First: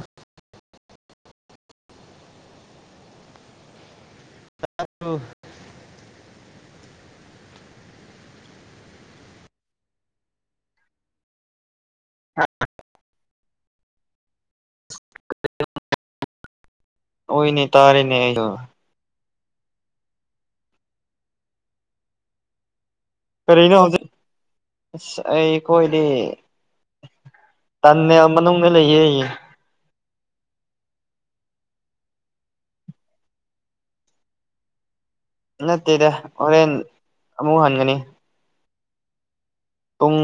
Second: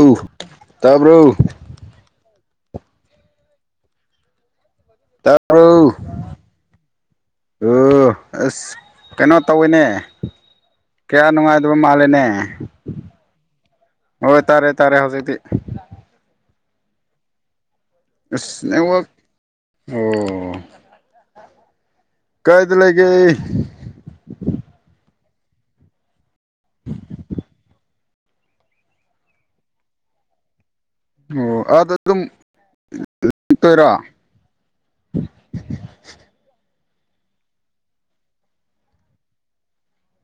ꯎꯨ ꯇꯥꯕ꯭ꯔꯣ ꯑ ꯇꯥꯕ꯭ꯔꯣ ꯑꯣ ꯑꯁ ꯀꯩꯅꯣ ꯇꯧꯋꯤꯅꯦ ꯀꯌꯥ ꯅꯨꯡꯉꯥꯏ ꯑꯗꯨ ꯃꯥꯜꯂꯦꯅꯦ ꯍꯣꯏ ꯇꯥꯔꯦ ꯇꯥꯔꯦ ꯍꯧꯖꯤꯛꯇꯤ ꯑꯣꯏꯅꯦ ꯇꯥꯔꯦꯅꯦ ꯑꯩꯁꯨ ꯑꯁ ꯅꯦꯠꯋꯥꯛ ꯑꯣ ꯀꯥꯢꯗ ꯂꯩꯒꯦ ꯑꯩ ꯀꯣꯏꯗꯦ ꯇꯜꯂꯦ ꯃꯅꯨꯡꯗ ꯂꯩꯌꯦ ꯑꯣ ꯑꯥꯗ ꯑꯗꯨꯝ ꯂꯦꯛꯇꯣꯢꯔꯣ ꯅꯠꯇꯦꯗ ꯍꯣꯔꯦꯟ ꯑꯃꯨꯛ ꯍꯟꯒꯅꯤ ꯄꯨꯡ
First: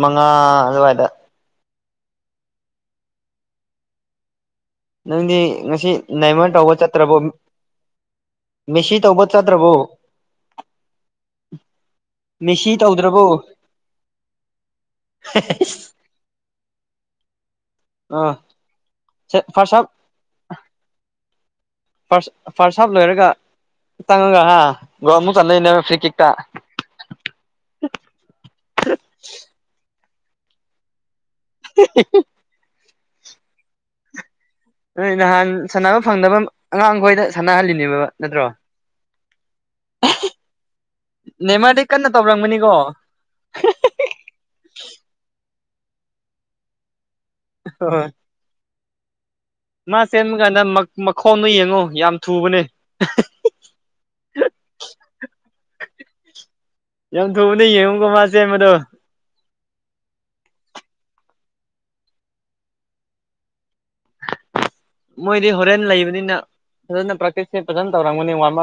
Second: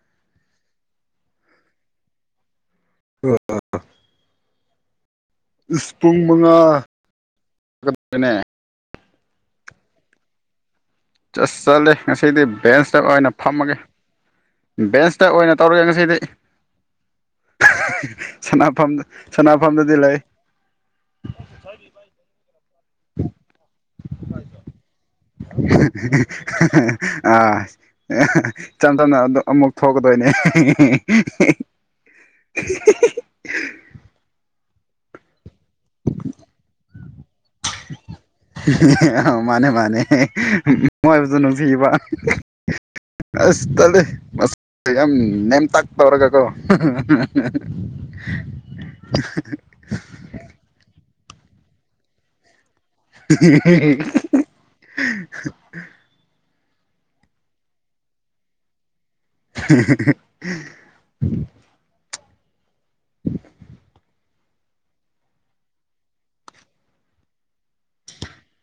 ꯃꯉꯥ ꯑꯗꯨꯋꯥꯏꯗ [unintelligible] ꯅꯪꯗꯤ ꯉꯁꯤ ꯏꯁ ꯄꯨꯡ ꯅꯦꯃꯥꯔ ꯇꯧꯕ ꯃꯉꯥ ꯆꯠꯇ꯭ꯔꯕꯣ ꯅꯦ ꯃꯦꯁꯤ ꯇꯧꯕ ꯆꯠꯇ꯭ꯔꯥꯕꯣ ꯆꯠ ꯁꯜꯂꯦ ꯉꯁꯤꯗꯤ ꯕꯦꯟꯁꯇ ꯑꯣꯏꯅ ꯐꯝꯃꯒꯦ ꯕꯦꯟꯁꯇ ꯑꯣꯏꯅ ꯇꯧꯔꯒꯦ ꯉꯁꯤꯗꯤ ꯍꯥꯍꯥ ꯑꯥ ꯁꯥꯅꯐꯝ ꯐꯥꯔꯁ ꯍꯥꯞ ꯁꯥꯅꯐꯝꯗꯗꯤ ꯂꯩꯌꯦ ꯐꯥꯔꯁ ꯐꯥꯔꯁ ꯍꯥꯞ ꯂꯣꯏꯔꯒ ꯇꯪꯔꯥꯍꯥ ꯒꯣꯟ ꯆꯥꯅꯩꯔꯥ ꯐꯔꯤ ꯀꯤꯛꯇ ꯑꯥ ꯏꯆꯝ ꯆꯝꯅ ꯑꯃꯨꯛ ꯊꯣꯛꯀꯗꯣꯏꯅꯦ ꯍꯥꯍꯥ ꯍꯤꯍꯤ [unintelligible] ꯅꯣꯏ ꯅꯍꯥꯟ ꯁꯥꯟꯅꯕ ꯐꯪꯗꯕ ꯑꯉꯥꯡꯈꯣꯏꯗ ꯁꯥꯟꯅꯍꯜꯂꯤꯅꯦꯕ ꯅꯠꯇ꯭ꯔꯣ ꯍꯦꯍꯥꯍꯥꯍꯥ ꯃꯥꯅꯦ ꯃꯥꯅꯦ ꯃꯣꯏꯕꯨꯁꯨ ꯅꯦꯃꯥꯔꯗꯤ ꯅꯨꯡꯁꯤꯕ ꯀꯟꯅ ꯍꯥꯍꯥꯍꯤ ꯇꯧꯔꯝꯒꯅꯤꯀꯣ ꯑꯥꯁ ꯇꯜꯂꯦ ꯃꯁꯛ ꯇꯣ ꯌꯥꯝ ꯅꯦꯝ ꯇꯛ ꯇꯧꯔꯒ ꯀꯣ ꯍꯣꯏ ꯍꯥꯍꯥꯍꯥꯍꯥ ꯃꯥ ꯆꯦꯟꯕ ꯀꯥꯟꯗ ꯃꯈꯣꯡꯗꯣ ꯌꯦꯡꯉꯣ ꯌꯥꯝ ꯊꯨꯕꯅꯦ [unintelligible] ꯍꯥꯍꯥꯍꯥꯍꯥ ꯌꯥꯝ ꯊꯨꯕꯅꯦ ꯌꯦꯡꯉꯨꯀꯣ ꯃꯥ ꯆꯦꯟꯕꯗꯣ [unintelligible] ꯍꯥꯍꯥꯍꯥ ꯃꯣꯏꯗꯤ ꯍꯣꯔꯦꯟ ꯂꯩꯕꯅꯤꯅ ꯐꯖꯅ ꯄ꯭ꯔꯛꯇꯤꯁ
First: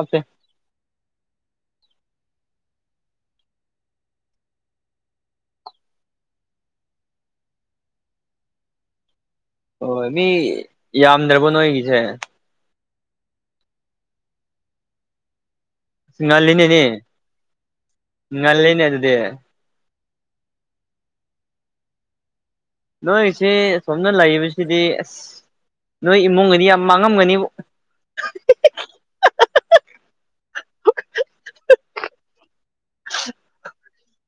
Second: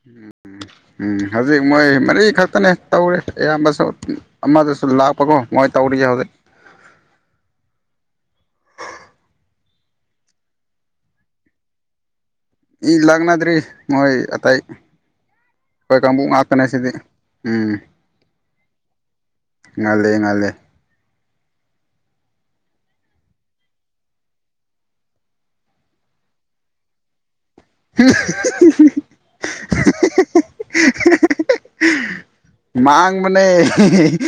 ꯎꯝ ꯎꯝ ꯎꯝ ꯍꯧꯖꯤꯛ ꯃꯣꯏ ꯃꯔꯤ ꯈꯛꯇꯅꯦ ꯇꯧꯔꯦ ꯑꯌꯥꯝꯕꯁꯨ ꯑꯃꯗꯁꯨ ꯂꯥꯛꯄꯀꯣ ꯃꯣꯏ ꯇꯧꯔꯤꯌꯦ ꯍꯧꯖꯤꯛ ꯍꯣꯢ ꯃꯤ ꯌꯥꯝꯗ꯭ꯔꯥꯕꯣ ꯅꯣꯏꯒꯤꯁꯦ ꯏ ꯂꯥꯛꯅꯗ꯭ꯔꯤ ꯃꯣꯏ ꯑꯇꯩꯥ ꯑꯩꯈꯣꯏ ꯀꯥꯡꯕꯨ ꯉꯥꯛꯇꯅꯦ ꯉꯜꯂꯤꯅꯦꯅꯦ ꯁꯤꯗꯤ ꯎꯝ ꯉꯜꯂꯤꯅꯦ ꯑꯗꯨꯗꯤ ꯉꯜꯂꯦ ꯉꯜꯂꯦ ꯅꯣꯏꯁꯦ ꯁꯣꯝꯗ ꯂꯩꯕꯁꯤꯗꯤ ꯑꯥꯁ ꯅꯣꯏ ꯏꯃꯨꯡꯒꯗꯤ ꯌꯥꯝ ꯃꯥꯡꯉꯝꯒꯅꯤꯕꯨ [unintelligible] ꯍꯥꯍꯥꯍꯥꯍꯥꯍꯥ ꯃꯥꯡꯕꯅꯦ ꯍꯥꯍꯥ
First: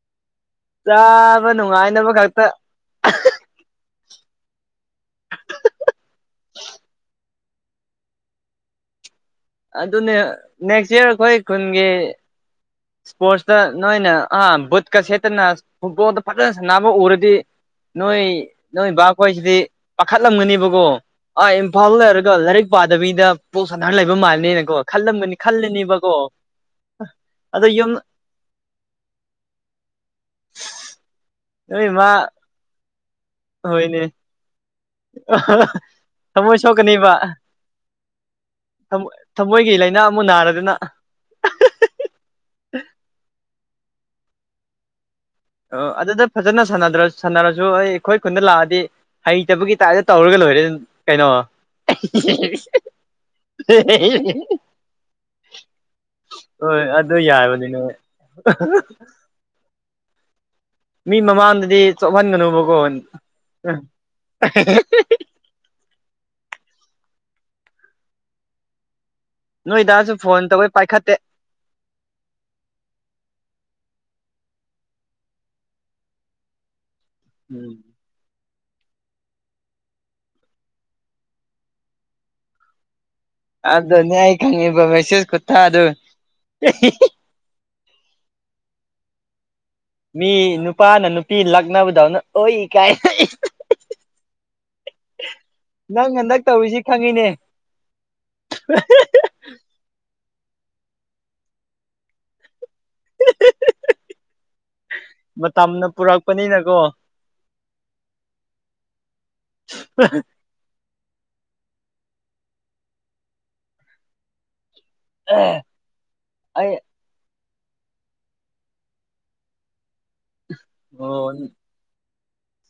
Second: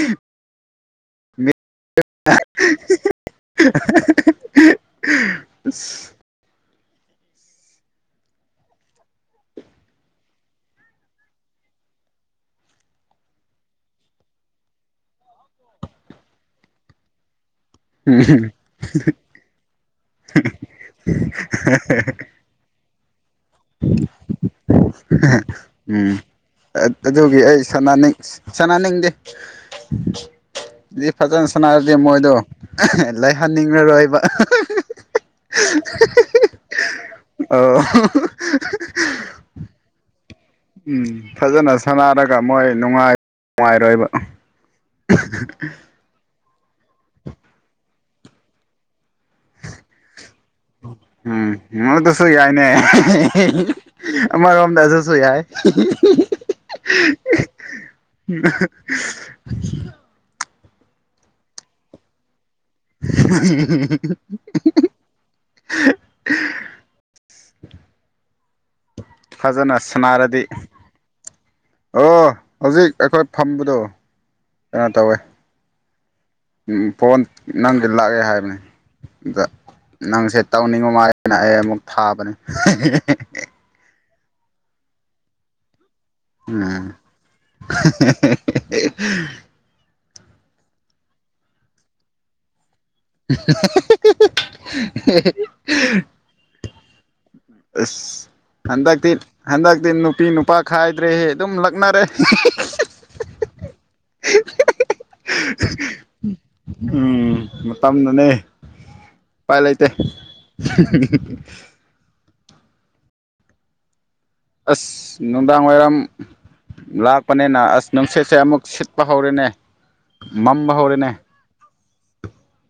ꯆꯥꯕ ꯅꯨꯡꯉꯥꯏꯅꯕ ꯈꯛꯇ [unintelligible] ꯍꯥꯍꯥꯍꯥꯍꯨꯍꯨꯍ ꯑꯗꯨꯅꯦ ꯅꯦꯛꯁ ꯌꯔ ꯑꯩꯈꯣꯏ ꯈꯨꯟꯒꯤ ꯁꯄꯣꯔꯠꯁꯇ ꯅꯣꯏꯅ ꯑꯥ ꯕꯨꯠꯀ ꯁꯦꯠꯇꯅ ꯐꯨꯠꯕꯣꯜꯗꯣ ꯐꯖꯅ ꯁꯥꯟꯅꯕ ꯎꯔꯗꯤ ꯅꯣꯏ ꯅꯣꯏ ꯕꯥꯈꯣꯏꯁꯤꯗꯤ ꯄꯥꯈꯠ ꯂꯝꯒꯅꯤꯕꯀꯣ ꯑꯥ ꯏꯝꯐꯥꯜ ꯂꯩꯔꯒ ꯂꯥꯔꯤꯛ ꯄꯥ ꯗꯕꯤꯗ ꯕꯣꯜ ꯁꯥꯟꯅꯔ ꯂꯩꯕ ꯃꯥꯜꯅꯤꯅꯀꯣ ꯈꯜꯂꯝꯒꯅꯤ ꯈꯜꯂꯅꯦꯕꯀꯣ ꯑꯗꯣ ꯌꯨꯝ ꯁꯥꯟꯅꯅꯤ ꯁꯥꯟꯅꯅꯤꯡꯗꯦ ꯐꯖꯥ ꯅꯣꯏ ꯁꯅꯥꯔꯗꯤ ꯃꯥ ꯃꯣꯏꯗꯣ ꯑꯍꯥ ꯂꯩꯍꯟꯅꯤꯡꯔꯥꯔꯣꯏꯕ ꯑꯍꯥ ꯍꯥ ꯊꯥꯃꯣꯏ ꯁꯣꯛꯀꯅꯤꯕ ꯑꯣ ꯊꯥꯃꯣꯏ ꯊꯥꯃꯣꯏꯒꯤ ꯂꯩꯏꯅꯥ ꯑꯃꯨꯛ ꯅꯥꯔ ꯎꯝ ꯐꯖꯅ ꯁꯥꯟꯅꯔꯒ ꯃꯣꯏ ꯅꯨꯡꯉꯥꯏ ꯅꯨꯡꯉꯥꯏꯔꯣꯏꯕ ꯑꯣ ꯑꯗꯨꯗ ꯐꯖꯅ ꯁꯥꯟꯅꯗ꯭ꯔꯥ ꯁꯥꯟꯅꯔꯁꯨ ꯑꯩ ꯑꯈꯣꯏ ꯈꯨꯟꯗ ꯂꯥꯛꯑꯗꯤ ꯍꯩꯇꯕꯒꯤ ꯇꯥꯏꯞꯇ ꯇꯧꯔꯒ ꯂꯣꯏꯔꯦ ꯀꯩꯅꯣ ꯎꯝ ꯑꯗꯨꯁꯨ ꯑꯍꯤꯍꯤꯍꯤ ꯌꯥꯏꯅꯦ ꯍꯦꯍꯦꯍ ꯍꯤꯍꯤ ꯑꯃꯔꯣꯝꯗ ꯑꯗꯨꯁꯨꯨ ꯌꯥꯏ ꯍꯤꯍꯤꯍꯤ ꯍꯣꯏ ꯑꯗꯨ ꯌꯥꯏꯕꯅꯤꯅꯦ ꯍꯥꯍꯥꯍꯨ ꯃꯤ ꯃꯃꯥꯡꯗꯗꯤ ꯆꯣꯞꯍꯟꯒꯅꯨꯕꯀꯣ ꯑꯍꯥꯍꯥ ꯍꯥꯍꯥ [inaudible] ꯍꯥꯍꯥꯍꯥ ꯐꯖꯅ ꯅꯣꯏꯗꯁꯨ ꯁꯥꯟꯅꯔꯗꯤ ꯐꯣꯟ ꯇꯧꯋꯦ ꯄꯥꯏꯈꯠꯇꯦ ꯑꯣ ꯍꯧꯖꯤꯛ ꯑꯩꯈꯣꯏ ꯐꯝꯕꯗꯣ ꯑ ꯇꯧꯋꯦ ꯎꯝ ꯎꯝ ꯐꯣꯟ ꯎꯝ ꯅꯪꯒꯤ ꯂꯥꯛꯑꯦ ꯍꯥꯏꯕꯅꯦ ꯗ ꯅꯪꯁꯦ ꯇꯧꯅꯤꯡꯕ ꯃꯥꯜꯂꯦꯅ ꯑꯩ ꯑꯃꯨꯛ ꯊꯥꯕꯅꯦ ꯑꯦꯍꯦꯍꯦ ꯑꯗꯨ ꯅꯦ ꯑꯩ ꯈꯪꯉꯦꯕ ꯃꯦꯁꯦꯁ ꯈꯨꯠꯇ ꯑꯗꯨ ꯑꯦꯍꯦꯍꯦ [unintelligible] ꯍꯥꯍꯥꯍꯥꯍꯥ ꯃꯤ ꯅꯨꯄꯥꯅ ꯅꯨꯄꯤ ꯂꯛꯅꯕꯗꯧꯅ ꯑꯣꯏ ꯀꯥꯏ [unintelligible] ꯅꯪ ꯍꯟꯗꯛ ꯇꯧꯔꯤꯁꯤ ꯈꯪꯉꯤꯅꯦ ꯑꯁ ꯍꯟꯗꯛꯇꯤ ꯍꯟꯗꯛꯇꯤ ꯅꯨꯄꯤ ꯅꯨꯞ ꯄꯥ ꯈꯥꯏꯗ꯭ꯔꯦꯍꯦ ꯑꯗꯨꯝ ꯂꯛꯅꯔꯦ [unintelligible] ꯃꯇꯝꯅ ꯄꯨꯔꯛꯄꯅꯤꯅꯀꯣ [unintelligible] ꯎꯝ ꯃꯇꯝꯅꯅꯦ ꯄꯥꯏ ꯂꯩꯇꯦ [unintelligible] ꯑꯁ ꯑꯦ ꯅꯨꯡꯗꯥꯡ ꯋꯥꯏꯔꯝ ꯑꯩ ꯂꯥꯥꯛ ꯄꯅꯦꯅ ꯑꯁ ꯅꯨꯡꯁꯤꯠꯁꯦ ꯑꯃꯨꯛ ꯁꯤꯠꯄ ꯍꯧꯔꯦꯅꯦ ꯃꯝꯕ ꯍꯧꯔꯦꯅꯦ ꯑꯣ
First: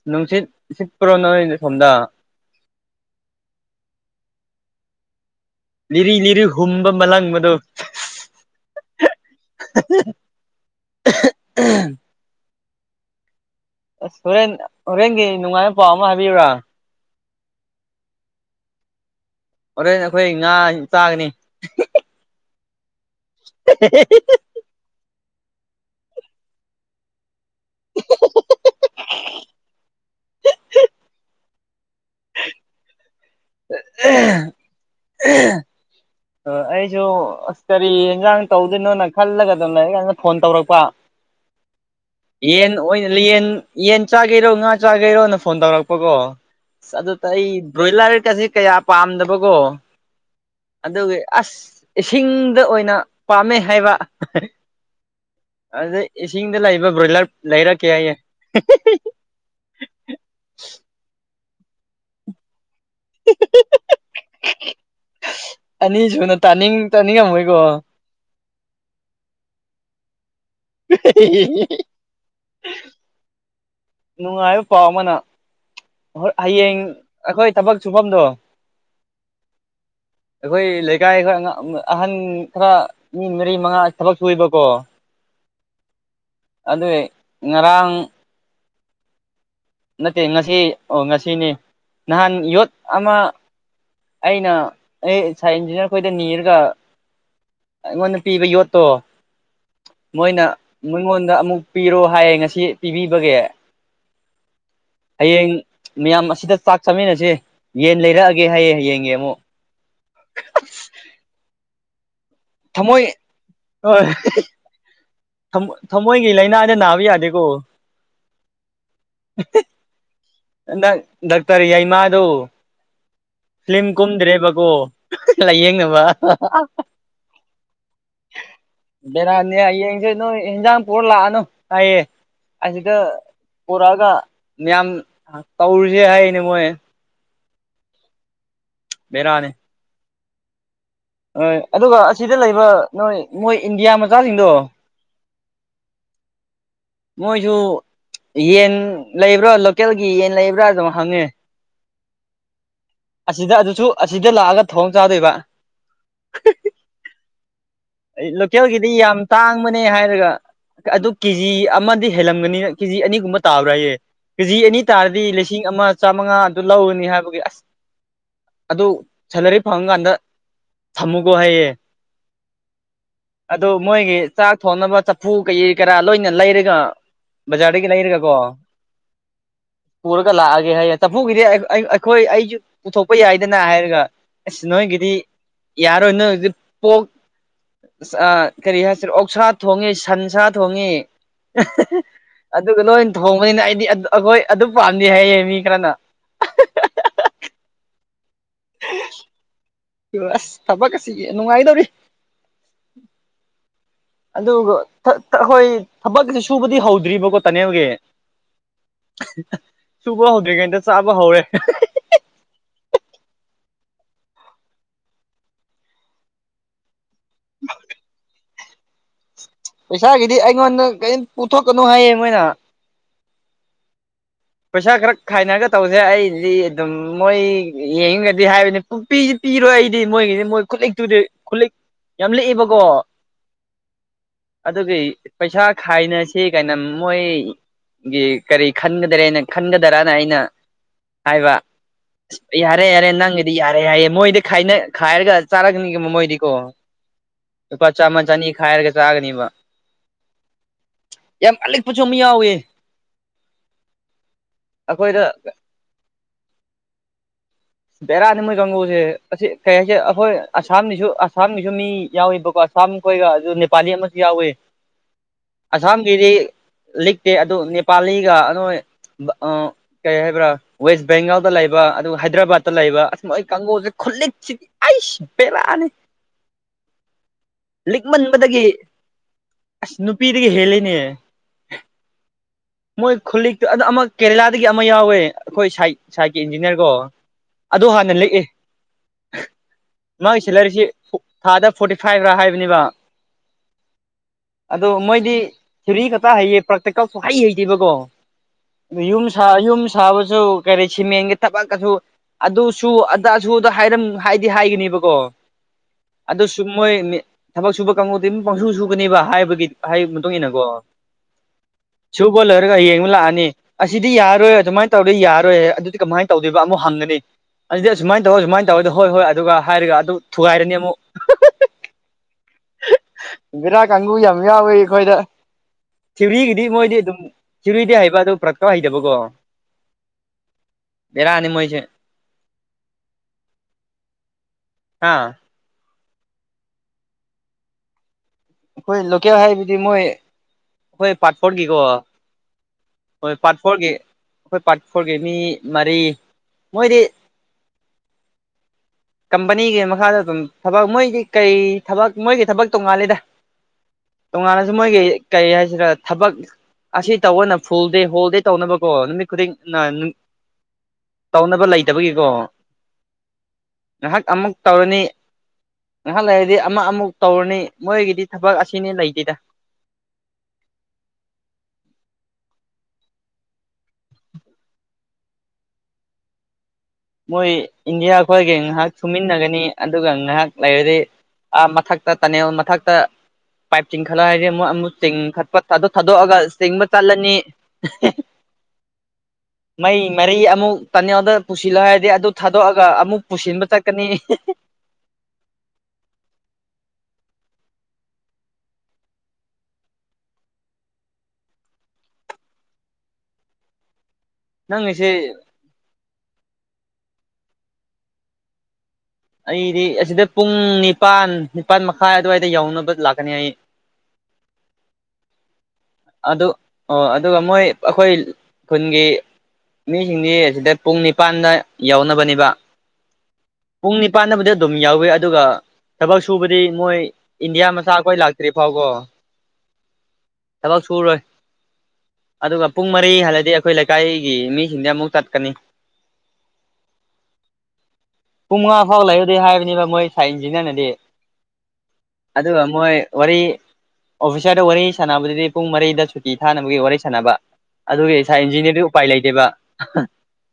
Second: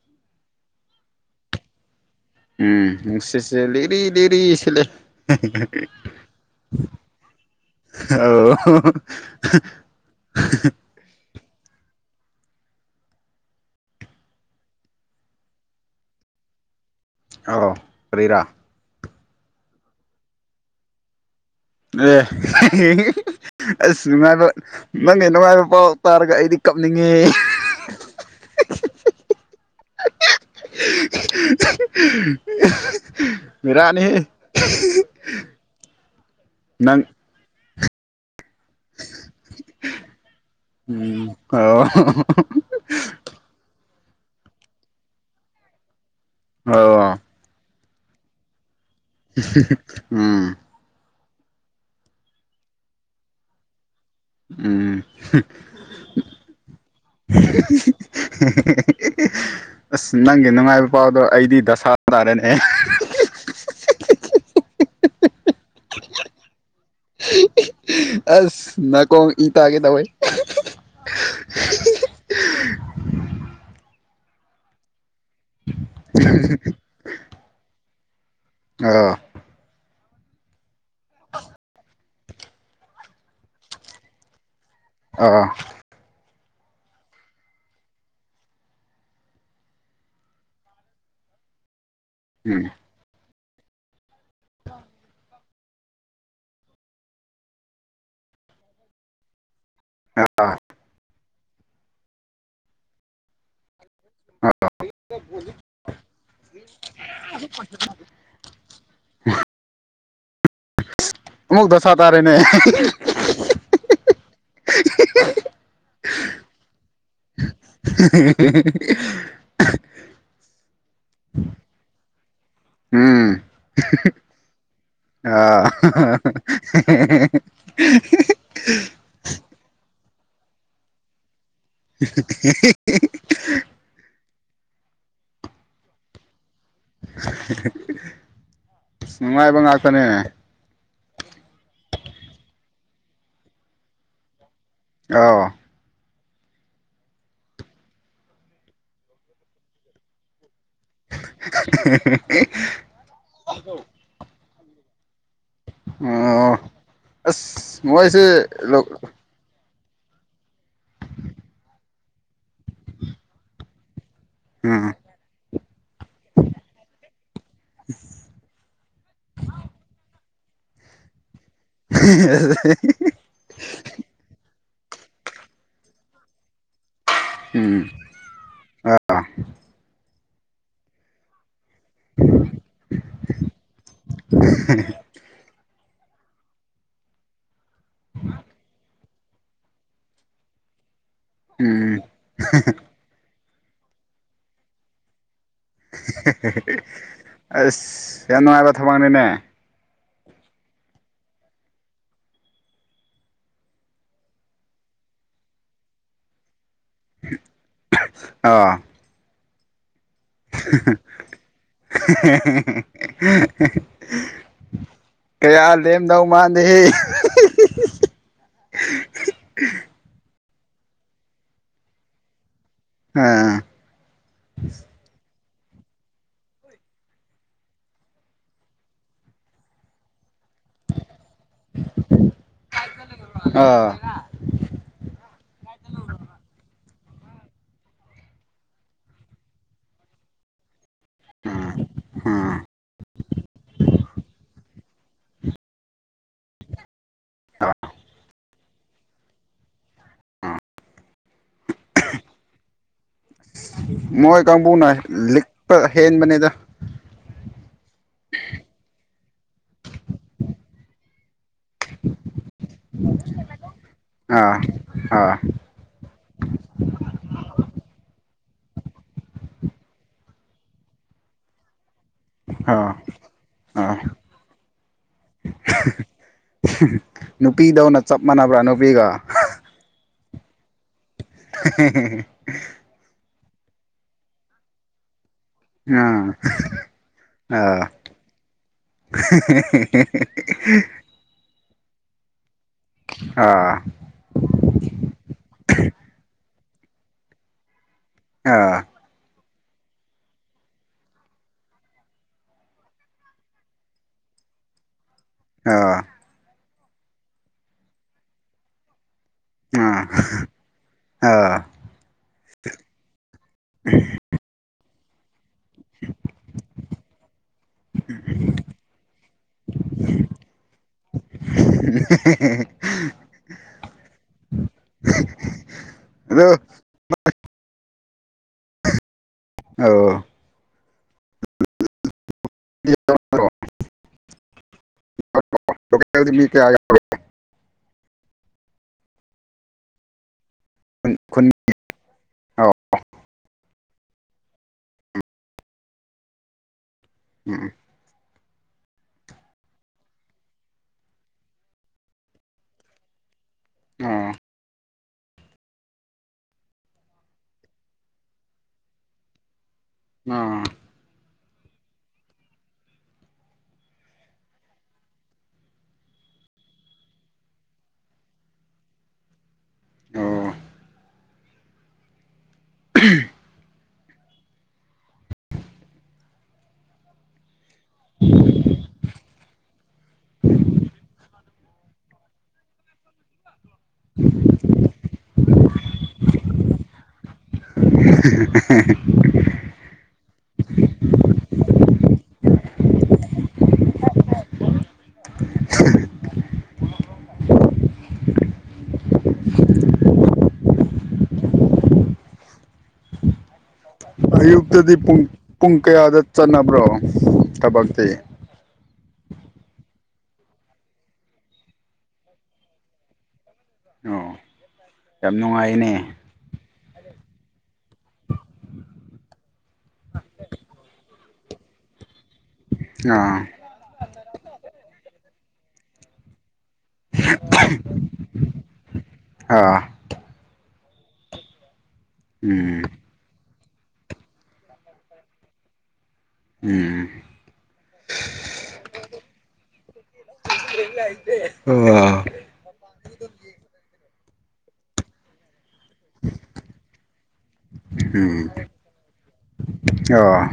ꯅꯨꯡꯁꯤꯠ ꯁꯤꯠ ꯄꯔꯣ ꯅꯣꯢ ꯁꯣꯝꯗ ꯎꯝ ꯅꯨꯡꯁꯤꯠꯁꯦ ꯂꯤꯔꯤ ꯂꯤꯔꯤ ꯁꯤꯠꯂꯦ ꯂꯤꯔꯤ ꯂꯤꯔꯤ ꯍꯨꯝꯕ ꯃꯂꯪꯕꯗꯣ ꯑꯣ [unintelligible] [unintelligible] ꯑꯁ ꯍꯣꯔꯦꯟ ꯍꯣꯔꯦꯟꯒꯤ ꯅꯨꯡꯉꯥꯏꯕ ꯄꯥꯎ ꯑꯃ ꯍꯥꯏꯕꯤꯌꯨꯔꯥ ꯑꯥꯎ ꯀꯔꯤꯔꯥ ꯍꯣꯔꯦꯟ ꯑꯈꯣꯏ ꯉꯥ ꯆꯥꯒꯅꯤ ꯑꯦ [unintelligible] ꯑꯁ ꯅꯨꯡꯉꯥꯏꯕ ꯅꯪꯒꯤ ꯅꯨꯡꯉꯥꯏꯕ ꯄꯥꯎ ꯇꯥꯔꯒ ꯑꯩꯗꯤ ꯀꯞꯅꯤꯡꯉꯦ [unintelligible] [unintelligible] ꯕꯦꯔꯅꯦ [unintelligible] ꯑ ꯑꯩꯁꯨ ꯑꯁ ꯀꯔꯤ ꯌꯦꯖꯥꯡ ꯇꯧꯗꯣꯏꯅꯣꯅ ꯈꯜꯂꯒꯗ ꯗꯨꯝ ꯂꯩꯔꯤ ꯀꯥꯟꯗ ꯐꯣꯟ ꯇꯧꯔꯛꯄ ꯎꯝ ꯑꯣ ꯌꯦꯟ ꯑꯣꯏꯅ ꯌꯦꯟ ꯌꯦꯟ ꯆꯥꯒꯦꯔꯣ ꯉꯥ ꯆꯥꯒꯦꯔꯣꯅ ꯐꯣꯟ ꯇꯧꯔꯛꯄꯀꯣ ꯑꯁ ꯑꯣ ꯑꯗꯨꯗ ꯑꯩ ꯕ꯭ꯔꯣꯏꯂꯔ ꯀꯁꯦ ꯀꯌꯥ ꯄꯥꯝꯗꯕꯀꯣ ꯎꯝ ꯑꯗꯨꯒꯤ ꯑꯁ ꯏꯁꯤꯡꯗ ꯑꯣꯏꯅ ꯄꯥꯝꯃꯦ ꯍꯥꯏꯕ ꯎꯝ ꯑꯗ ꯏꯁꯤꯡꯗ ꯂꯩꯕ ꯕ꯭ꯔꯣꯏꯂꯔ ꯂꯩꯔꯛꯀꯦ ꯍꯥꯏꯌꯦ [unintelligible] ꯑꯁ ꯅꯪꯒꯤ ꯅꯨꯡꯉꯥꯏꯕ ꯄꯥꯎꯗꯣ ꯑꯩꯗꯤ ꯗꯁꯥ ꯇꯥꯔꯦꯅꯦ [unintelligible] [unintelligible] ꯑꯅꯤꯁꯨꯨꯅ ꯇꯥꯅꯤꯡ ꯇꯥꯅꯤꯡꯉꯝꯃꯣꯏꯀꯣ [unintelligible] ꯑꯁ ꯅꯀꯣꯡ ꯏ ꯇꯒꯦꯗꯧꯑꯦ [inaudible] ꯅꯨꯡꯉꯥꯏꯕ ꯄꯥꯎ ꯑꯃꯅ ꯍꯣ ꯍꯌꯦꯡ ꯑꯩꯈꯣꯏ ꯊꯕꯛ ꯁꯨꯐꯝꯗꯣ ꯑ [inaudible] ꯑꯩꯈꯣꯏ ꯂꯩꯒꯥꯏ ꯍꯣꯢ ꯑꯉꯥꯡ ꯑꯝ ꯑꯍꯟ ꯈꯔ ꯃꯤ ꯃꯔꯤ ꯃꯉꯥ ꯊꯕꯛ ꯁꯨꯢꯕꯀꯣ ꯑ ꯑ ꯑꯗꯨꯢ ꯉꯔꯥꯡ ꯅꯠꯇꯦ ꯉꯁꯤ ꯑꯣ ꯉꯁꯤꯅꯤ ꯅꯍꯥꯟ ꯎꯝ ꯌꯣꯠ ꯑꯃ ꯑꯩꯅ ꯑꯩ ꯁꯥꯏ ꯏꯟꯖꯤꯅꯤꯌꯥꯔ ꯈꯣꯏꯗ ꯅꯤꯔꯒ ꯑꯩꯉꯣꯟꯗ ꯄꯤꯕ ꯌꯣꯠꯇꯣ ꯃꯣꯏꯅ ꯃꯤꯉꯣꯟꯗ ꯑꯃꯨꯛ ꯄꯤꯔꯣ ꯍꯥꯏꯌꯦ ꯉꯁꯤ ꯄꯤꯕꯤꯕꯒꯤ ꯍꯌꯦꯡ ꯃꯤꯌꯥꯝ ꯑꯁꯤꯗ ꯆꯥꯛ ꯆꯥꯃꯤꯟꯅꯁꯦ ꯌꯦꯟ ꯂꯩꯔꯛꯑꯒꯦ ꯍꯥꯏꯌꯦ ꯍꯌꯦꯡꯒꯤ ꯑꯃꯨꯛ ꯑꯃꯨꯛ ꯗꯁꯥ ꯇꯥꯔꯦꯅꯦ ꯊꯃꯣꯏ ꯍꯣꯏ [unintelligible] ꯊꯃꯣꯏ ꯊꯃꯣꯏꯒꯤ ꯂꯥꯏꯅꯥꯗꯤ ꯅꯥꯕ ꯌꯥꯗꯦ [unintelligible] [unintelligible] ꯗꯥꯛꯇꯔ ꯌꯥꯏꯃꯥꯗꯨ ꯎꯝ ꯐ꯭ꯂꯤꯝ ꯀꯨꯝꯗ꯭ꯔꯦꯕꯀꯣ ꯍ ꯂꯥꯏꯌꯦꯡꯅꯕ ꯑꯍ ꯍꯥ ꯍꯦ ꯍꯦ ꯑꯍꯦ ꯕꯦꯔꯥꯅꯤ ꯍꯌꯦꯡꯖꯦ ꯅꯣꯏ ꯏꯟꯖꯥꯡ ꯄꯨꯔ ꯂꯥꯛꯑꯅꯨ ꯍꯥꯏꯌꯦ ꯑꯁꯤꯗ ꯄꯨꯔꯛꯑꯒ ꯃꯤꯌꯥꯝ ꯇꯧꯔꯨꯖꯦ ꯍꯥꯏꯌꯦꯅꯦ ꯃꯣꯏ ꯍ ꯍ ꯍ ꯕꯦꯔꯥꯅꯤ ꯅꯨꯡꯉꯥꯏꯕ ꯉꯥꯛꯇꯅꯦ ꯍꯣꯏ ꯑꯗꯨꯒ ꯑꯁꯤꯗ ꯂꯩꯕ ꯅꯣꯏ ꯃꯣꯏ ꯏꯟꯗꯤꯌꯥ ꯃꯆꯥꯁꯤꯡꯗꯣ ꯑꯥꯎ ꯃꯣꯏꯖꯨ ꯌꯦꯟ ꯂꯩꯕ꯭ꯔꯥ ꯂꯣꯀꯦꯜꯒꯤ ꯌꯦꯟ ꯂꯩꯕ꯭ꯔꯥ ꯍꯪꯉꯦ ꯑꯁꯤꯗ ꯑꯗꯨꯁꯨ ꯑꯁꯤꯗ ꯂꯥꯛꯑꯒ ꯊꯣꯡ ꯆꯥꯗꯣꯏꯕ ꯑꯣ ꯑꯁ ꯃꯣꯏꯁꯦ ꯑꯩ ꯂꯣꯀꯦꯜꯒꯤꯗꯤ ꯌꯥꯝ ꯇꯥꯡ ꯕꯅꯦ ꯍꯥꯏꯔꯒ ꯑꯗꯨ ꯀꯦꯖꯤ ꯑꯃꯗꯤ ꯍꯦꯜꯂꯝꯒꯅꯤ ꯀꯦꯖꯤ ꯑꯅꯤꯒꯨꯝꯕ ꯇꯥꯕ꯭ꯔꯥꯌꯦ ꯀꯦꯖꯤ ꯑꯅꯤ ꯎꯝ ꯇꯥꯔꯗꯤ ꯂꯤꯁꯤꯡ ꯑꯃ ꯆꯥꯝꯃꯉꯥ ꯑꯗꯨ ꯂꯧꯒꯅꯤ ꯍꯥꯏꯕꯒꯤ ꯑꯁ ꯑꯗꯨ ꯁꯦꯜꯂꯔꯤ ꯐꯪꯉꯀꯥꯟꯗ ꯊꯝꯃꯨ ꯍꯤ ꯍꯤ ꯍꯤ ꯍꯤ ꯍꯤ ꯑꯗꯨ ꯃꯣꯏꯒꯤ ꯆꯥꯛ ꯊꯣꯡꯅꯕ ꯆꯐꯨ ꯀꯩꯀꯩ ꯀꯔꯥ ꯂꯣꯏꯅ ꯂꯩꯔꯒ ꯎꯝ ꯕꯖꯥꯔꯗꯒꯤ ꯂꯩꯔꯒ ꯀꯣ ꯄꯨꯔꯒ ꯂꯥꯛꯑꯒꯦ ꯍꯥꯏꯌꯦ ꯆꯐꯨꯒꯤꯗꯤ ꯑꯩ ꯑꯩ ꯑꯩꯈꯣꯏ ꯑꯩꯖꯨ ꯄꯨꯊꯣꯛꯄ ꯌꯥꯏꯗꯅꯥ ꯍꯥꯏꯔꯒ ꯑꯁ ꯅꯣꯏꯒꯤꯗꯤ ꯌꯥꯔꯣꯏ ꯅꯣꯏ ꯍꯧꯖꯤꯛ ꯄꯣꯛ ꯑꯥ ꯀꯔꯤ ꯍꯥꯏꯁꯤꯔ ꯑꯣꯛ ꯑꯣꯛꯁꯥ ꯊꯣꯡꯉꯦ ꯁꯟꯁꯥ ꯊꯣꯡꯉꯦ ꯑꯍꯦ ꯎꯝ ꯍꯦ ꯑꯗꯨꯒ ꯂꯣꯏ ꯊꯣꯡꯕꯅꯦꯅ ꯑꯩ ꯗꯤ ꯑꯗꯨ ꯑꯈꯣꯏ ꯑꯗꯨ ꯄꯥꯝꯗꯤ ꯍꯥꯏꯌꯦ ꯃꯤ ꯈꯔꯅ ꯍꯦ ꯍꯦ ꯍꯦ ꯑꯁ ꯌꯥꯝ ꯅꯨꯡꯉꯥꯏꯕ ꯊꯕꯛꯅꯦꯅꯦ ꯑꯁ ꯊꯕꯛ ꯀꯁꯤ ꯅꯨꯡꯉꯥꯏꯗꯧꯔꯤ ꯑꯗꯨꯒ ꯊ ꯊ ꯍꯣꯏ ꯊꯕꯛꯇꯤ ꯁꯨ ꯁꯨꯕꯗꯤ ꯍꯧꯗ꯭ꯔꯤꯕꯀꯣ ꯇꯥꯅꯦꯜꯒꯤ ꯍ ꯍ ꯍꯦ ꯍꯦ ꯍꯦ ꯍꯦ ꯍꯦ ꯍꯦ ꯀꯌꯥ ꯂꯦꯝꯗꯧ ꯃꯥꯥꯟꯗꯦꯍꯦ ꯍꯥꯍꯥ ꯍꯦ ꯍꯤ ꯄꯩꯁꯥꯒꯤꯗꯤ ꯑꯩꯉꯣꯟꯗ ꯀꯩꯝ ꯄꯨꯊꯣꯛꯀꯅꯨ ꯍꯥꯏꯌꯦ ꯃꯣꯏꯅ ꯑꯥ ꯄꯩꯁꯥ ꯈꯔ ꯈꯥꯏꯅꯔꯒ ꯇꯧꯁꯦ ꯑꯩꯗꯤ ꯑꯗꯨꯝ ꯃꯣꯏ ꯌꯦꯡꯅꯤꯡꯗꯗꯤ ꯍꯥꯏꯕꯅꯤ ꯄꯨꯡꯄꯤꯗꯤ ꯄꯤꯔꯣꯏ ꯑꯩꯗꯤ ꯃꯣꯏꯒꯤꯗꯤ ꯃꯣꯏ ꯈꯨꯂꯤꯛꯇꯨꯗ ꯈꯨꯠꯂꯤꯛ ꯌꯥꯝ ꯂꯤꯛꯑꯦꯕꯀꯣ ꯑꯥ ꯑꯗꯨꯒꯤ ꯄꯩꯁꯥ ꯈꯥꯏꯅꯁꯤ ꯀꯥꯏꯅ ꯃꯣꯏ ꯒꯤ ꯀꯔꯤ ꯈꯟꯒꯗꯔꯦꯅ ꯈꯟꯒꯗ꯭ꯔꯅꯥ ꯑꯩꯅ ꯍꯥꯏꯕ ꯑꯁ ꯎꯝ ꯌꯥꯔꯦ ꯌꯥꯔꯦ ꯅꯪꯒꯤꯗꯤ ꯌꯥꯔꯦ ꯌꯥꯏꯌꯦ ꯃꯣꯏꯗꯤ ꯈꯥꯏꯅ ꯈꯥꯏꯔꯒ ꯆꯥꯔꯛꯅꯤ ꯃꯣ ꯃꯣꯏꯗꯤꯀꯣ ꯂꯨꯄꯥ ꯆꯥꯝꯃ ꯆꯥꯅꯤ ꯈꯥꯏꯔꯒ ꯆꯥꯒꯅꯤꯕ ꯌꯥꯝ ꯑꯂꯤꯛꯄꯖꯨ ꯃꯤ ꯌꯥꯎꯑꯦ ꯃꯣꯏ ꯀꯥꯡꯕꯨꯅ ꯂꯤꯛꯄ ꯍꯦꯟꯕꯅꯦꯗꯥ ꯕꯦꯔꯥꯅꯦꯃꯣꯏ ꯀꯪꯒꯨꯖꯦ ꯑꯁꯤ ꯀꯩ ꯍꯥꯏꯁꯦ ꯑꯩꯈꯣꯏ ꯑꯁꯥꯝꯒꯤꯁꯨ ꯑꯁꯥꯝꯒꯤꯁꯨ ꯃꯤ ꯌꯥꯎꯏꯕꯀꯣ ꯑꯁꯥꯝ ꯈꯣꯏꯒ ꯑꯗꯨ ꯅꯦꯄꯥꯂꯤ ꯑꯃꯁꯨ ꯌꯥꯎꯑꯦ ꯑꯥ ꯑꯥ ꯑꯁꯥꯝꯒꯤꯗꯤ ꯂꯤꯛꯇꯦ ꯑꯗꯨ ꯅꯦꯄꯥꯂꯤꯒ ꯅꯣꯏ ꯕ ꯑ ꯀꯩ ꯍꯥꯏꯕ꯭ꯔꯥ ꯋꯦꯁ ꯕꯦꯡꯒꯜꯗ ꯂꯩꯕ ꯑꯗꯨ ꯍꯥꯏ ꯇ ꯑꯥ ꯂꯩꯕ ꯑꯁ ꯃꯣꯏ ꯀꯥꯡꯕꯨꯁꯦ ꯑꯥ ꯈꯨꯂꯤꯛꯁꯤꯗꯤ ꯑꯩꯁ ꯕꯦꯔꯥꯅꯤ ꯅꯨꯄꯤꯗꯧꯅ ꯆꯞ ꯃꯥꯟꯅꯕ꯭ꯔꯥ ꯂꯤꯛꯃꯟꯕꯗꯒꯤ ꯅꯨꯄꯤꯒ ꯑꯁ ꯅꯨꯄꯤꯗꯒꯤ ꯍꯦꯜꯂꯦꯅꯦ ꯍꯦ ꯍꯦ ꯍꯦ ꯍꯦ ꯃꯣꯏ ꯈꯨꯜꯂꯤꯛꯇꯨ ꯑꯗꯨ ꯑꯃ ꯀꯦꯔꯦꯂꯥꯗꯒꯤ ꯑꯃ ꯌꯥꯎꯑꯦ ꯑꯩꯈꯣꯏ ꯁꯥꯏꯠ ꯑꯥ ꯁꯥꯏꯠꯀꯤ ꯏꯟꯖꯤꯅꯤꯌꯥꯔ ꯀꯣ ꯑꯥ ꯑꯗꯣ ꯍꯥꯟꯅ ꯂꯤꯛꯑꯦ ꯃꯥ ꯁꯤꯂꯥꯔꯤꯁꯦ ꯊꯥꯗ ꯐꯣꯔꯇꯤ ꯐꯥꯏꯕꯔꯥ ꯍꯥꯏꯕꯅꯤꯕ ꯑꯥ ꯑꯗꯨꯗ ꯃꯣꯏꯗꯤ ꯊꯤꯔꯤ ꯈꯛꯇ ꯍꯩꯌꯦ ꯄ꯭ꯔꯦꯛꯇꯤꯀꯦꯜ ꯁꯨꯍꯩ ꯍꯩꯇꯦꯕꯀꯣ ꯑꯥ ꯍꯥ ꯌꯨꯝ ꯁꯥꯕꯁꯨ ꯀꯔꯤ ꯁꯤꯃꯦꯟꯒꯤ ꯊꯕꯛꯀꯁꯨ ꯑꯗꯨꯁꯨ ꯑꯗꯥꯁꯨꯗ ꯍꯥꯏꯔꯝ ꯍꯥꯏꯗꯤ ꯍꯥꯏꯒꯅꯦꯕꯀꯣ ꯑ ꯁꯨꯝ ꯃꯣꯏ [unintelligible] ꯊꯕꯛ ꯁꯨꯕ ꯀꯥꯡꯉꯨꯗꯤ ꯑꯗꯨꯝ ꯄꯪꯁꯨ ꯁꯨꯒꯅꯤꯕ ꯍꯥꯏꯕꯒꯤ ꯑꯥ ꯍꯥꯏ ꯃꯇꯨꯡ ꯏꯟꯅꯀꯣ ꯑꯥ ꯁꯨꯕ ꯂꯣꯏꯔꯒ ꯍꯌꯦꯡꯕ ꯂꯥꯛꯑꯅꯤ ꯑꯁꯤꯗꯤ ꯌꯥꯔꯔꯣꯏ ꯑꯗꯨꯃꯥꯏꯅ ꯇꯧꯔꯗꯤ ꯌꯥꯔꯔꯣꯏ ꯑꯗꯨꯗꯤ ꯀꯃꯥꯏ ꯇꯧꯗꯣꯏꯕ ꯑꯃꯨꯛ ꯍꯪꯒꯅꯤ ꯑꯗꯨꯗꯤ ꯑꯁꯨꯃꯥꯏ ꯇꯧꯑꯣ ꯁꯨꯃꯥꯏꯅ ꯇꯧꯑꯣꯗꯤ ꯍꯣꯏ ꯍꯣꯏ ꯑꯗꯨꯒ ꯍꯥꯏꯔꯒ ꯑꯗꯨ ꯊꯨꯒꯥꯏꯔꯅꯤ ꯑꯃꯨꯛ ꯍ ꯍ ꯍꯥ [unintelligible] ꯕꯦꯔꯥ ꯀꯥꯡꯕꯒꯨ ꯌꯥꯝ ꯌꯥꯎꯋꯦ ꯑꯩꯈꯣꯏꯗ ꯑꯗꯨ ꯊꯤꯌꯣꯔꯤꯒꯤ ꯗꯤ ꯃꯣꯏꯗꯤ ꯑꯗꯨꯝ ꯊꯤꯌꯨꯔꯤꯗꯤ ꯍꯩꯕ ꯑꯗꯨ ꯄ꯭ꯔꯛꯀꯜ ꯍꯩꯗꯕꯀꯣ ꯑꯣ ꯕꯦꯔꯥꯅꯦ ꯃꯣꯏꯁꯦ ꯅꯠꯇ꯭ꯔꯣ ꯍꯥ [unintelligible] ꯃꯤ ꯀꯌꯥ ꯌꯥꯎꯒꯦ ꯑꯩꯈꯣꯏ ꯂꯣꯀꯦꯜ ꯍꯥꯏꯕꯗꯤ ꯃꯣꯏ ꯑꯩꯈꯣꯏ ꯄꯥꯔꯠ ꯈꯨꯟ ꯐꯣꯔꯒꯤꯀꯣ ꯑꯣ ꯍꯣꯏ ꯄꯥꯔꯠ ꯐꯣꯔꯒꯤ ꯑꯩꯈꯣꯏ ꯄꯥꯔꯠ ꯐꯣꯔꯒꯤ ꯃꯤ ꯃꯔꯤ ꯃꯣꯏꯗꯤ ꯎꯝ ꯀꯝꯄꯅꯤꯒꯤ ꯃꯈꯥꯗ ꯑꯗꯨꯝ ꯊꯕꯛ ꯃꯣꯏꯒꯤ ꯀꯩ ꯊꯕꯛ ꯃꯣꯏꯒꯤ ꯊꯕꯛ ꯇꯣꯡꯉꯥꯜꯂꯤꯗ ꯑꯣ ꯇꯣꯉꯥꯟꯂꯁꯨ ꯃꯣꯏꯒꯤ ꯀꯩ ꯍꯥꯏꯁꯤꯔ ꯊꯕꯛ ꯑꯁꯤ ꯇꯧꯕꯅ ꯐꯨꯜ ꯗꯦ ꯍꯣꯜ ꯗꯦ ꯇꯧꯅꯕꯀꯣ ꯅꯨꯃꯤꯠ ꯈꯨꯗꯤꯡ ꯅ ꯅꯨꯡ ꯑꯥ ꯇꯧꯅꯕ ꯂꯩꯇꯕꯒꯤꯀꯣ ꯉꯍꯥꯛ ꯑꯃꯨꯛ ꯇꯧꯔꯅꯤ ꯉꯥꯏꯍꯥꯛ ꯂꯩꯔꯗꯤ ꯑꯃ ꯑꯃꯨꯛ ꯇꯧꯔꯅꯤ ꯃꯣꯏꯒꯤꯗꯤ ꯊꯕꯛ ꯑꯁꯤꯅꯤ ꯂꯩꯇꯦꯗ [inaudible] ꯑꯣ ꯃꯣꯏ ꯏꯟꯗꯤꯌꯥ ꯈꯣꯏꯒꯤ ꯉꯥꯏꯍꯥꯛ ꯊꯨꯃꯤꯟꯅꯒꯅꯤ ꯑꯗꯨꯒ ꯉꯥꯏꯍꯥꯛ ꯂꯩꯔꯗꯤ ꯑ ꯃꯊꯛꯇ ꯇꯅꯦꯜ ꯃꯊꯛꯇ ꯄꯥꯏꯞ ꯆꯤꯡꯈꯠꯂ ꯍꯥꯏꯗꯤ ꯑꯃꯨꯛ ꯑꯃꯨꯛ ꯆꯤꯡꯈꯠꯄ ꯑꯗꯨ ꯊꯥꯗꯣꯛꯑꯒ ꯆꯤꯡꯕ ꯆꯠꯂꯅꯤ [unintelligible] ꯑꯍꯦ ꯍꯦ ꯃꯩ ꯃꯔꯤ ꯑꯃꯨꯛ ꯇꯅꯦꯜꯗ ꯄꯨꯁꯤꯜꯂꯣ ꯍꯥꯏꯔꯗꯤ ꯑꯗꯨ ꯊꯥꯗꯣꯛꯑꯒ ꯑꯃꯨꯛ ꯄꯨꯁꯤꯟꯕ ꯆꯠꯀꯅꯤ ꯍꯦ ꯍꯦ [unintelligible] ꯑꯌꯨꯛꯇꯗꯤ ꯄꯨꯡ ꯅꯪꯒꯤꯁꯦ ꯄꯨꯡ ꯀꯌꯥꯗ ꯆꯠꯅꯕ꯭ꯔꯣ ꯊꯕꯛꯇꯤ ꯑꯩꯗꯤ ꯑꯁꯤꯗ ꯄꯨꯡ ꯅꯤꯄꯥꯟ ꯅꯤꯄꯥꯟ ꯃꯈꯥꯏ ꯑꯗꯨꯋꯥꯏꯗ ꯌꯧꯅꯕ ꯂꯥꯛꯀꯅꯤ ꯑꯩ ꯑꯣ ꯌꯥꯝ ꯅꯨꯡꯉꯥꯏꯅꯦ ꯑꯗꯨ ꯑꯣ ꯑꯗꯨꯒ ꯃꯣꯏ ꯑꯩꯈꯣꯏ ꯈꯨꯟꯒꯤ ꯃꯤꯁꯤꯡꯗꯤ ꯑꯁꯤꯗ ꯄꯨꯡ ꯅꯤꯄꯥꯟꯗ ꯌꯥꯎꯅꯕꯅꯤ ꯗꯨꯒ ꯑꯥ ꯄꯨꯡ ꯅꯤꯄꯥꯟꯗꯕꯨꯗꯤ ꯑꯗꯨꯝ ꯌꯧꯋꯦ ꯑꯗꯨꯒ ꯊꯕꯛ ꯁꯨꯕ ꯗꯤ ꯃꯣꯏ ꯏꯟꯗꯤꯌꯥ ꯃꯆꯥ ꯈꯣꯏ ꯂꯥꯛꯇ꯭ꯔꯤ ꯐꯥꯎꯀꯣ ꯑꯥ ꯊꯕꯛ ꯁꯨꯔꯣꯏ ꯑꯗꯨꯒ ꯎꯝ ꯄꯨꯡ ꯃꯔꯤ ꯍꯜꯂꯗꯤ ꯈꯣꯏ ꯂꯩꯀꯥꯏꯒꯤ ꯃꯤꯁꯤꯡꯗꯤ ꯑꯃꯨꯛ ꯆꯠꯀꯅꯤ ꯎꯝ ꯄꯨꯡ ꯃꯉꯥ ꯐꯥꯎ ꯂꯩꯌꯣꯗꯤ ꯍꯥꯏꯕꯅꯤꯕ ꯃꯣꯏ ꯁꯥꯏ ꯏꯟꯖꯤꯅꯤꯌꯥꯔꯅꯗꯤ ꯑꯥ ꯑꯗꯨꯒ ꯃꯣꯏ ꯋꯥꯔꯤ ꯑꯣꯐꯤꯁꯥꯔꯗ ꯋꯥꯔꯤ ꯁꯥꯟꯅꯕꯗꯨꯗꯤ ꯄꯨꯡ ꯃꯔꯤꯗ ꯁꯨꯇꯤ ꯊꯥꯅꯕꯒꯤ ꯋꯥꯔꯤ ꯁꯥꯟꯅꯕ ꯑꯗꯨꯒꯤ ꯎꯝ ꯁꯥ ꯏꯟꯖꯤꯅꯤꯌꯔꯗꯨꯗꯤ ꯎꯄꯥꯏ ꯂꯩꯇꯦꯕ ꯑꯍꯥ ꯑꯥ